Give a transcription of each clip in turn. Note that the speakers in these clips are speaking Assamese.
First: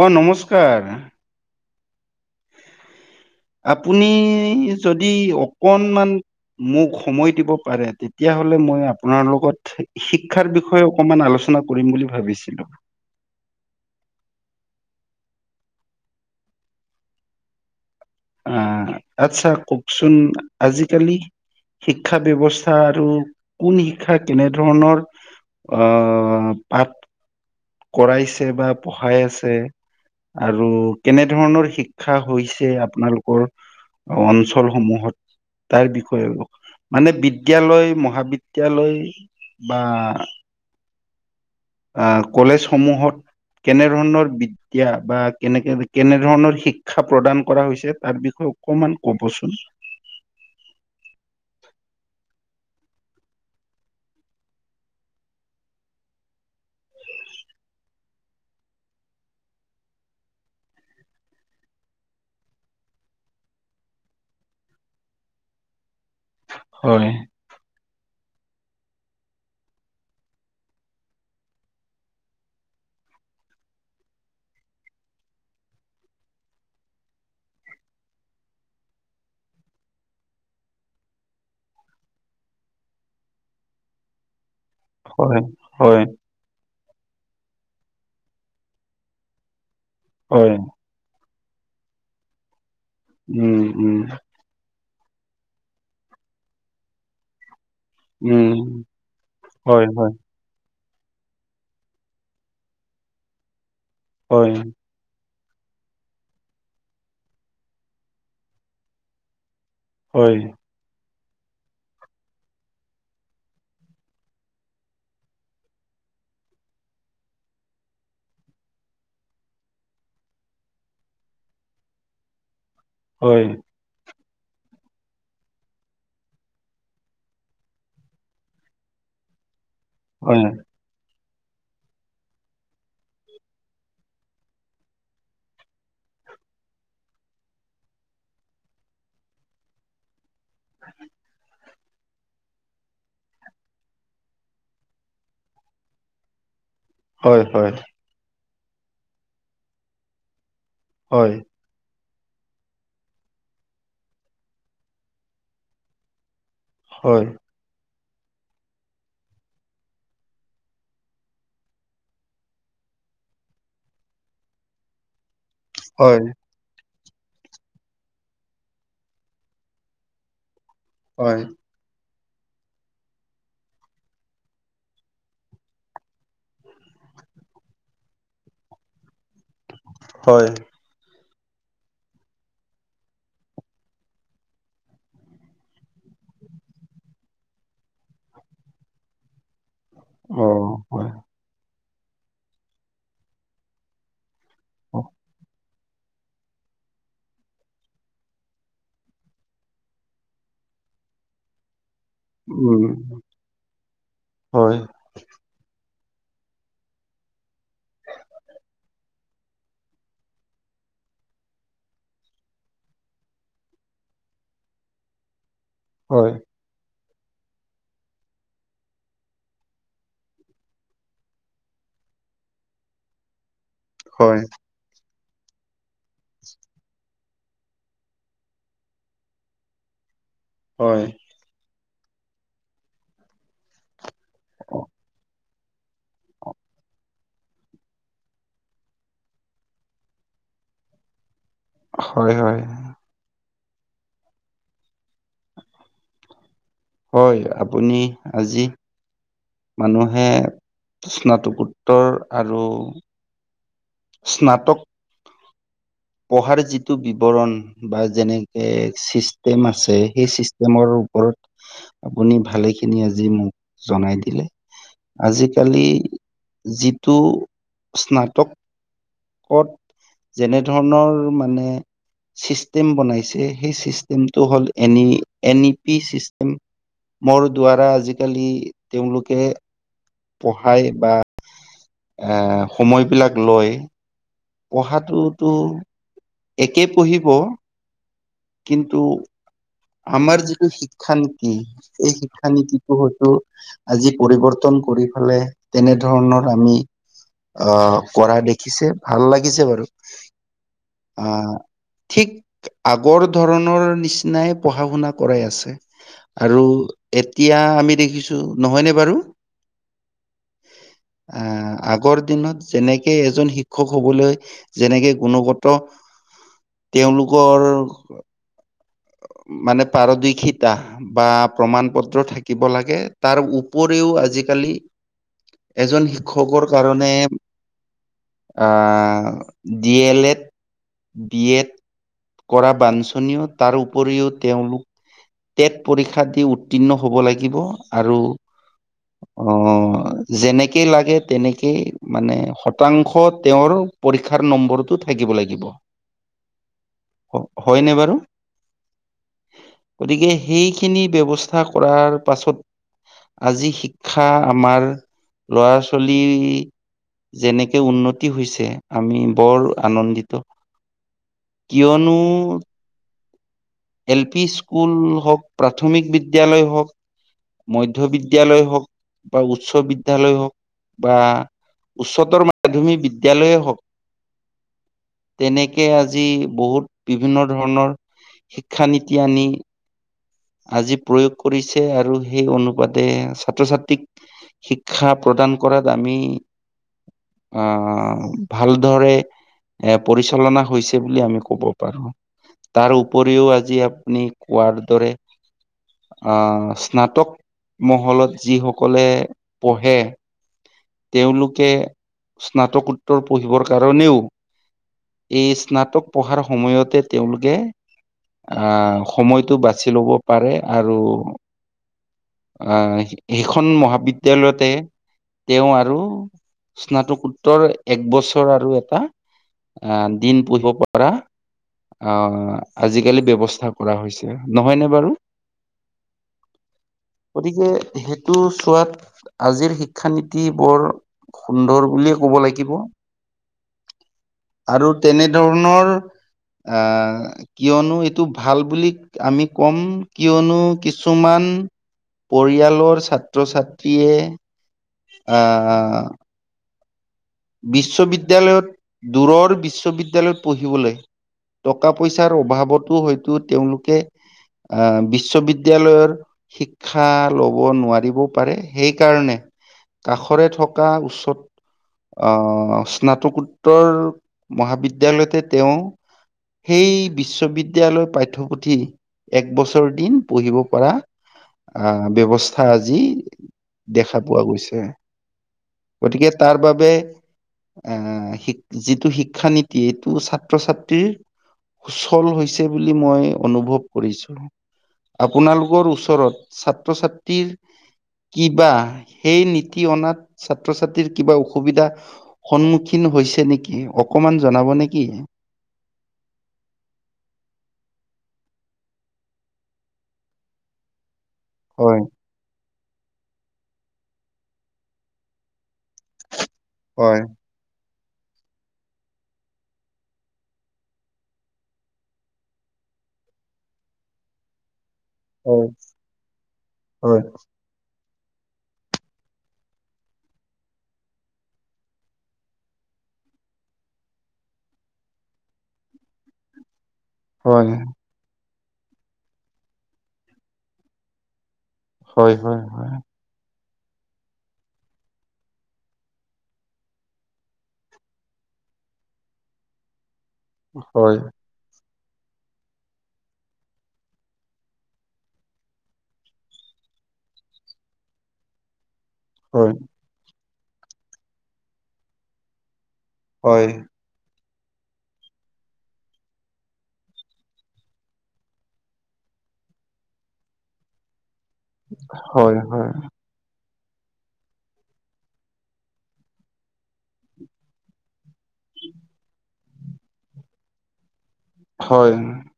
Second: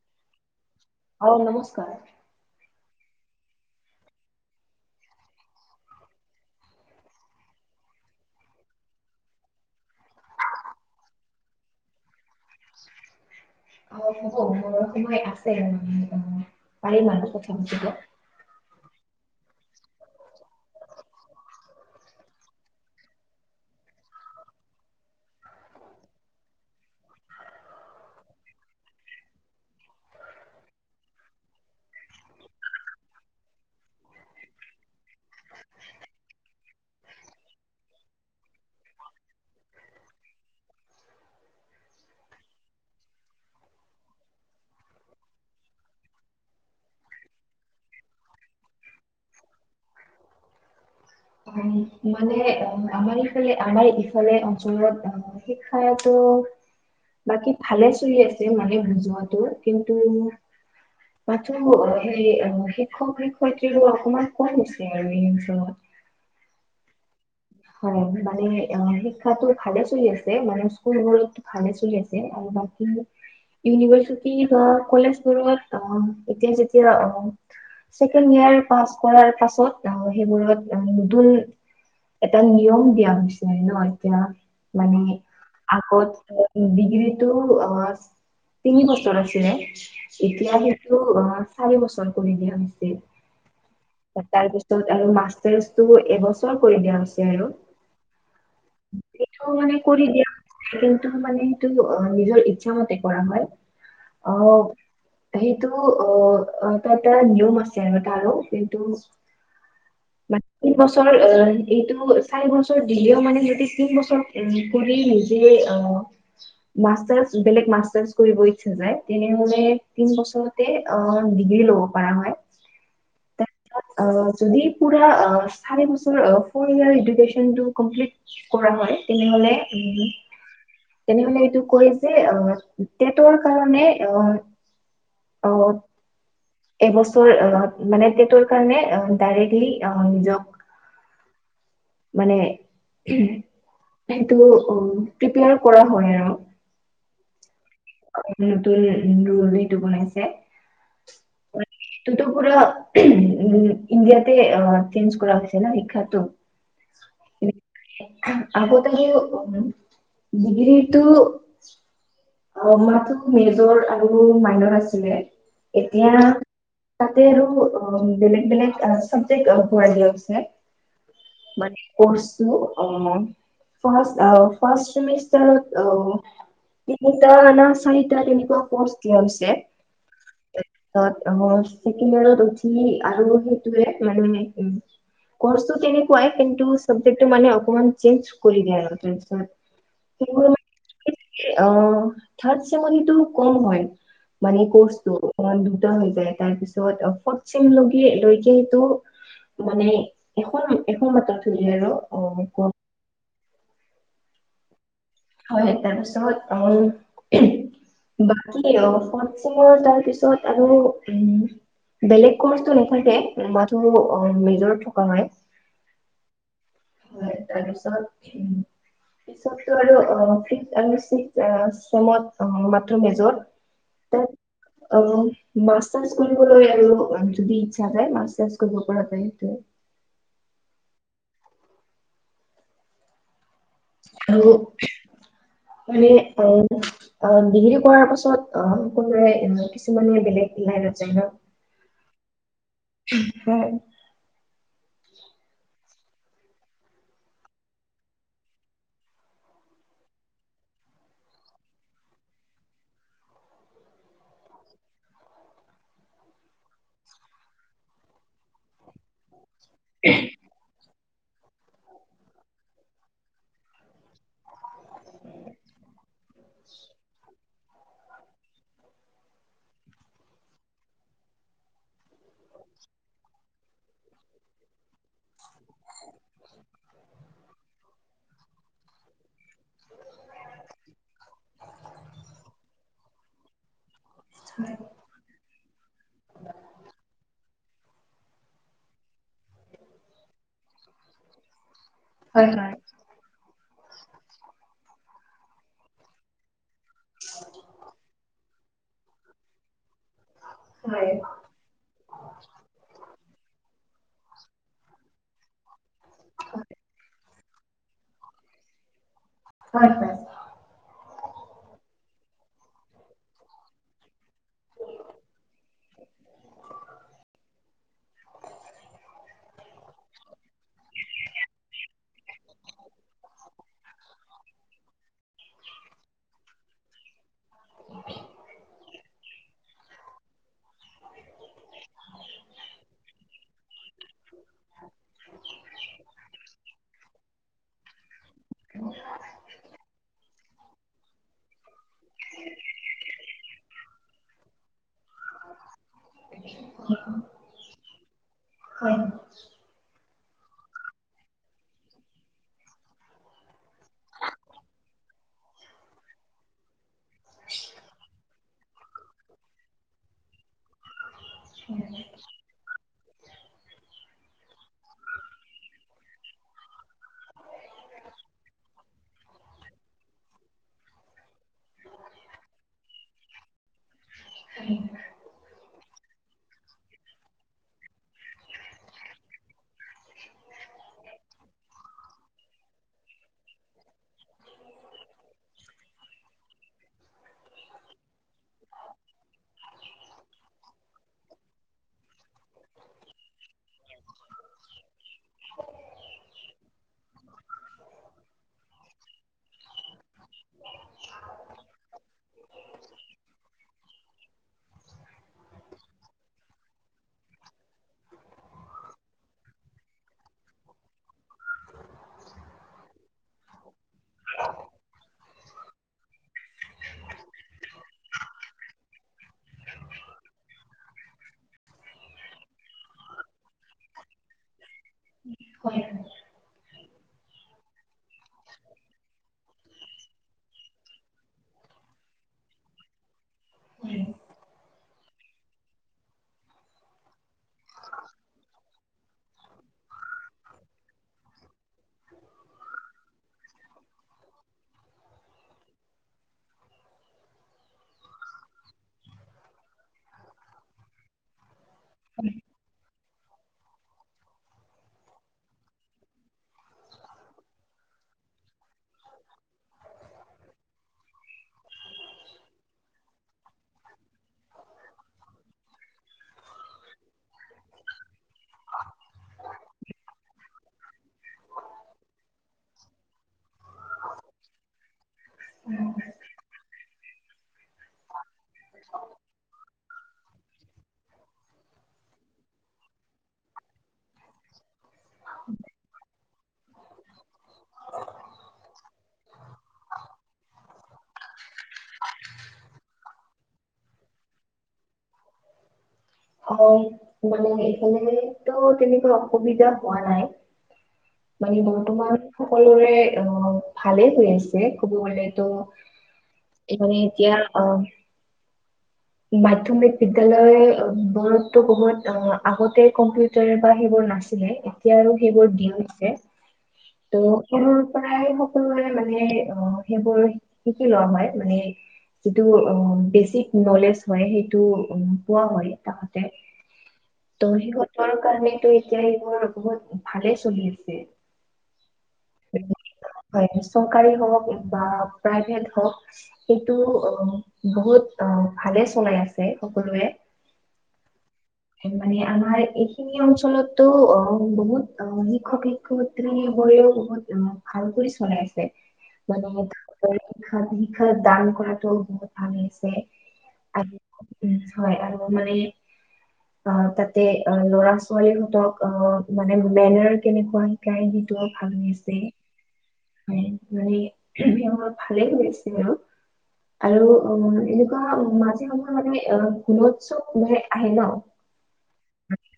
অ', নমস্কাৰ। অ', নমস্কাৰ। আপুনি যদি অকনমান মোক সময় দিব পাৰে, তেতিয়াহ'লে মই আপোনাৰ লগত শিক্ষাৰ বিষয়ে অকমান আলো না কৰিম বুলি ভাবিছিলোঁ। অ', হ'ব, হ'ব সময় আছে, পাৰিম আৰু কথা পাতিব। আ, আচ্ছা কওঁকচোন আজিকালি শিক্ষা ব্যৱস্থা আৰু কোন শিক্ষা, কেনেধৰণৰ অ', পাঠ কৰাইছে বা পঢ়াই আছে। আৰু কেনে ধৰণৰ শিক্ষা হৈছে আপোনালোকৰ? অঞ্চলসমূহত তাৰ বিষয়ে আৰু। মানে বিদ্যালয়, মহাবিদ্যালয় বা আ, কলেজ সমূহত কেনে ধৰণৰ বিদ্যা বা কেনেকে কেনে ধৰণৰ শিক্ষা প্ৰদান কৰা হৈছে তাৰ বিষয়ে অকমান ক'বচোন। মানে অ', আমাৰ ইফালে আমাৰ, ইফালে অঞ্চলত অ', শিক্ষাটো বাকী ভালে চলি আছে মানে বুজোৱাটো, কিন্তু মাথোঁ, সেই শিক্ষক শিক্ষয়ত্ৰী অকমান কম হৈছে আৰু এই অঞ্চলত। হয়। হয়, মানে অ', শিক্ষাতো ভালে চলি আছে, মানে স্কুলবোৰতো ভালে চলি আছে। বাকী যে ইউনিভাৰ্চিটি বা কলেজবোৰত অ', এতিয়া যেতিয়া অ' ছেকেণ্ড ইয়াৰ পাছ কৰাৰ পাছত সেইবোৰত নতুন এটা নিয়ম দিয়া হৈছে ন! এতিয়া মানে হয় হয় আগত [unintelligible] যিটো অহ' তিনি বছৰ আছিলে, এতিয়া হয় সেইটো অহ' চাৰি বছৰ কৰি দিয়া হৈছে। উম', উম'। তাৰ পিছত আৰু মাষ্টাৰছটো এবছৰ কৰি দিয়া হৈছে আৰু। উম', সেইটো মানে হয়, কৰি হয়। দিয়া হৈছে, কিন্তু মানে সেইটো নিজৰ ইচ্ছামতে কৰা হয়। হয় অ' সেইটো অহ, তাতে নিউ মাষ্টাৰ হয় তাৰো, সেইটো। বাকী বছৰ এইটো। চাৰি বছৰ দিলেওঁ মানে সিহঁতে তিন বছৰ কৰি নিজে অহ' মা মাষ্টাৰ্ছ‌ বেলেগ মাষ্টাৰ্ছ কৰিব ইচ্ছা যায়, তেনেহলে তিন বছৰতে অহ' ডিগ্ৰী ল'ব পাৰে। হয়। অহ' যদি পুৰা অহ, চাৰি বছৰৰ ফৰ্ত সেয়াৰ ইডুকেচনটো কমপ্লিট কৰা হয়। তেনেহলে উম হয় হয় তেনেহলে এইটো কয় যে অহ' টেটৰ কাৰণে অহ' অহ'। এবছৰ অহ' মানে টেটৰ কাৰণে অহ, ডাইৰেক্টলি অহ, নিজক [unintelligible] মানে সেইটো অহ' প্ৰিপেয়াৰ কৰা হয় আৰু। হয় হয়। নতুন [unintelligible] টো বনাইছে। হয়। ততো পুৰা [unintelligible] ইণ্ডিয়াতে চেঞ্জ কৰা হৈছে ন শিক্ষাটো। হয়। আগতেটো ডিগ্ৰীটো অ' মাত্ৰ মেজৰ আৰু মাইনৰ আছিলে। এতিয়া হয় হয় তাতে আৰু অ', বেলেগ, বেলেগ অ', চাবজেক্ত ভৰাই দিয়া হৈছে। হয় মানে কৰ্চ অ', ফাৰ্ষ্ট অ', ফাৰ্ষ্ট চেমিষ্টাৰত অ' তিনিটা না চাৰিটা তেনেকুৱা কৰ্চ দিয়া হৈছে। হয়। অ', ছেকেণ্ড ইয়েৰত‌ উঠি আৰু সেইটোৱে মানে কৰ্ছটো তেনেকুৱাই। কিন্তু চাবজেক্টো মানে অকমান চেঞ্জ কৰি দিয়ে আৰু তাৰপিছত। অ হয় [unintelligible] অ', থাৰ্ড চেমত সেইটো কম হয়। মানে কৰ্চটো [unintelligible] টো হৈ যায় তাৰপিছত ফৰ্থ ছেম লগি লৈকেটো মানে [unintelligible] আৰু। অ উম, হয়। [unintelligible] বাকী অ', ফৰ্ড ছেমৰ তাৰ পিছত আৰু উম। বেলেগ ক'ৰ্চটো নাথাকে মাথো মেজৰত থকা হয়। হয়। হয়, তাৰপিছত পিছতটো আৰু অ', ফিফট আৰু ছিক্স ছেমত মাত্ৰ মেজৰ হয় তাত অ'। মাষ্টাৰ্ছ কৰিবলৈ আৰু যদি ইচ্ছা যায় মাষ্টাৰ্ছ কৰিব পৰা যায় এইটোৱে। হয়। আৰু মানে অ', অ', ডিগ্ৰী কৰাৰ পাছত অ', সকলোৰে কিছুমানে বেলেগ লাইনত যায় ন'। হয়, হয়। হয়। হয়, আপুনি আজি মানুহে, স্নাতকোত্তৰ আৰু স্নাতক পঢ়াৰ যিটো বিৱৰণ বা যেনে এ চিষ্টেম আছে, সেই চিষ্টেমৰো পৰত, আপুনি ভালেখিনি আজি মোক জনাই দিলে। আজিকালি, যিটো স্নাতক পদ, যেনে ধৰণৰ মানে চিষ্টেম বনাইছে, সেই চিষ্টেমটো হ'ল এনই-এনইপি চিষ্টেম। মোৰ দ্বাৰা আজিকালি, তেওঁলোকে পঢ়াই বা এ', সময়বিলাক লয়, পঢ়াটোত তো, একে পঢ়িব কিন্তু, আমাৰ যিটো শিক্ষানীতি এই হয় হয় শিক্ষানীতিবোৰতো আজি পৰিৱৰ্তন কৰি পেলাই তেনেধৰণৰ আমি, আ, কৰা দেখিছে ভাল লাগিছে বাৰু। হয়, আ, ঠিক আগৰ ধৰণৰ নিচিনাই পঢ়া-শুনা কৰাই আছে আৰু এত এতিয়া আমি দেখিছোঁ, নহয়নে বাৰু? হয়, পাই। আ, আগৰ দিনত যেনেকে এজন শিক্ষ ক্ষক হ'বলৈ, যেনেকে গুণগত, তেওঁলোকৰ অ'। মানে, পাৰদৰ্শিতা বা প্ৰমাণ-পত্ৰ থাকিব লাগে। তাৰ উপৰিও, আজি কালি, এজন শিক্ষকৰ কাৰণে অ', D L Ed, B Ed কৰা বাঞ্চনীয় তাৰ উপৰিও তেওঁলোক টেট পৰীক্ষা দি উত্তীৰ্ণ হব লাগিব। আৰু অ', যেনেকেই লাগে তেনেকেই মানে শতাংশ তেওঁৰ পৰীক্ষাৰ নম্বৰটো থাকিব লাগিব। হয়নে বাৰু হয়। গতিকে সেইখিনি ব্যৱস্থা কৰাৰ পাছত আজি শিক্ষা আমাৰ, লৰা ছোৱালী যেনেকে উন্নতি হৈছে আমি বৰ আনন্দিত। কিয়নো? এল পি স্কুল হওক, প্ৰাথমিক বিদ্যালয় হওক মধ্যবিদ্যালয় হওক বা উচ্চ বিদ্যয়ালয় হওক বা উচ্চতৰ মাধ্যমিক বিদ্যালয়ে হওক। উ'ম। এনেকে আজি বহুত বিভিন্ন ধৰণৰ শিক্ষা নীতি আনি আজি প্ৰয়োগ কৰিছে, আৰু সেই অনুপাতে ছাত্ৰ ছাত্ৰীক শিক্ষা প্ৰদান কৰাত আমি আ'হ, ভালদৰে এ! পৰিচালনা হৈছে বুলি আমি কব পাৰো। তাৰ উপৰিও আজি আপুনি কোৱাৰ দৰে আ'হ, স্নাতক মহলাত যিসকলে পঢ়ে তেওঁলোকে, স্নাতকোত্তৰ পঢ়িবৰ কাৰণেও এই স্নাতক পঢ়াৰ সময়তে তেওঁলোকে, আ'হ, সময়টো বাচ বাচি ল'ব পাৰে আৰু আ'হ সেইখন মহাবিদ্যালয়তে। তেওঁ আৰু স্নাতকোত্তৰ এক বছৰ আৰু এটা আ'হ দিন পুঢ়িব পৰা। আ'হ আজিকালি ব্যৱস্থা কৰা হৈছে নহয়নে বাৰু? [unintelligible] গতিকে সেইটো চোৱাত আজিৰ শিক্ষানীতি বৰ সুন্দৰ বুলিয়ে ক'ব লাগিব। আৰু তেনেধৰণৰ আ'হ কিয়নো, এইটো ভাল বুলি আমি কম কিয়নো কিছুমান উ'ম। পৰিয়ালৰ ছাত্ৰ -ছাত্ৰীয়ে আ'হ বিশ্ববিদ্যালয়ত দূৰৰ বিশ্ববিদ্যালয়ত পঢ়িবলৈ। টকা পইচাৰ অভাৱতো হয়তো তেওঁলোকে আ'হ বিশ্ববিদ্য়ালয়ৰ শিক্ষা লব নোৱাৰিব পাৰে। সেইকাৰণে কাষৰে থকা উচ্চত আ'হ স্নাতকোত্তৰ মহাবিদ্য়ালয়তে তেওঁ সেই বিশ্ববিদ্যালয় পাঠ্যপুথি এক বছৰ দিন পঢ়িব পৰা আ'হ ব্যৱস্থা আজি দেখা পোৱা গৈছে। গতিকে তাৰ বাবে আ'হ শি যিটো শিক্ষা নীতি এইটো ছাত্ৰ- ছাত্ৰীৰ সুচল হৈছে বুলি মই অনুভৱ কৰিছো। আপোনালোকৰ ওচৰত ছাত্ৰ -ছাত্ৰীৰ কিবা সেই নীতি অনাত ছাত্ৰ ছাত্ৰীৰ কিবা অসুবিধা সন্মুখীন হৈছে নেকি অকমান জনাব নেকি? অ', মানে এইফালে তো তেনেকুৱা অসুবিধা হোৱা নাই। [inaudible] মানে হয় বৰ্তমান সকলোৰে অ, ভালেই হৈ আছে কব গলেতো এ মানে হয়, এতিয়া অ মাধ্যমিক বিদ্যালয় [unintelligible] বহুত অ আগতে কম্পিউটাৰ বা সেইবোৰ নাছিলে এতিয়া আৰু সেইবোৰ হয়, দিওছে ত হয়, [unintelligible] প্ৰায় সকলোৱে মানে অ সেইবোৰ শিকি লোৱা হয় মানে যিটো অ বেচিক নলেজ হয় সেইটো পোৱা হয় তাহ তে ত হয়, সিহতৰ কাৰণে টো এতিয়া সেইবোৰ বহুত ভালে চলি আছে হয় হয় হয় হয় চৰকাৰী হওক বা প্ৰাইভেট হওক সেইটো বহুত ভাল কে চলাই আছে সকলোৱে হয় মানে আমাৰ এইখিনি অঞ্চলতো অ বহুত অ শিক্ষক শিক্ষয়িত্ৰী বহুত উম ভাল কৰি চলাই আছে হয়, মানুহক [unintelligible] শিক্ষা দান কৰাটো বহুত ভাল হৈ আছে‌‌ হয়, আৰু উম হয় আৰু মানে [inaudible] অ তাতে অ ল'ৰা ছোৱালীহঁতক অ মানে সোমেনৰ কেনেকুৱা শিকাই সি টো ভাল হৈছে হয়, হয় মানে [unintelligible] ভালেই হৈ কৈছে আৰু আৰু অ এনেকুৱা মাজে সময়ে মানে আহ গুণোৎসৱ মানে আহে ন হয়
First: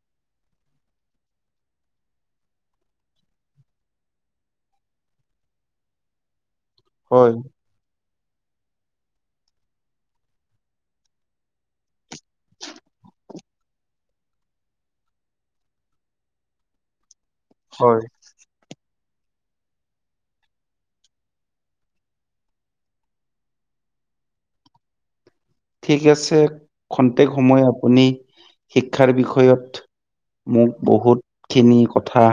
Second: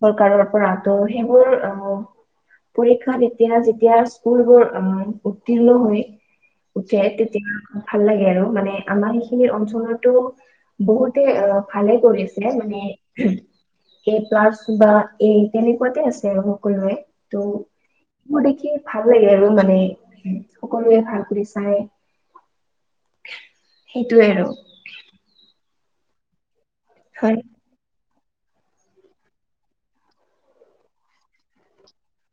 চৰকাৰৰ ত' সেইবোৰ অ'। পৰীক্ষাত এতিয়া যেতিয়া স্কুল বোৰ উত্তীৰ্ণ হয়। উঠে হয়, তেতিয়া ভাল লাগে আৰু মানে আমাৰ সেইখিনি অঞ্চলতো বহুতে অ ভালে কৰিছে মানে এ প্লাছ বা এ তেনেকুৱাতে আছে আৰু সকলোৱৰে। ত হয়, ম দে কি [inaudible] ভাল লাগে আৰু মানে সকলোৱে ভাল কৰি চাই। সেইটোৱে আৰু। ঠিক আছে খন্তেক হয়। সময় আপুনি শিক্ষাৰ বিষয়ত মোক বহুত খিনি কথা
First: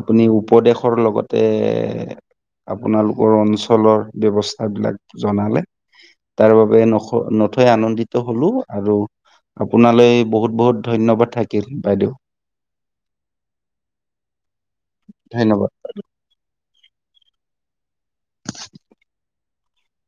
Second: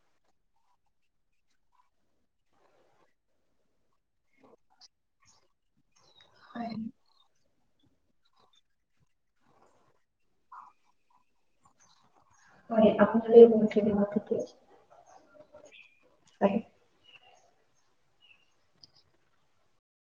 আপুনি উপদেশৰ লগতে আপোনালোকৰ অঞ্চলৰ ব্যৱস্থা বিলাক জনালে। তাৰ হয় বাবে ন থৈ আনন্দিত হলো আৰু আপোনালৈ বহুত বহুত ধন্যবাদ থাকিল বাইদেউ। মান আপোনালৈ ব এই ম [inaudible] ধন্যবাদ। অঁ।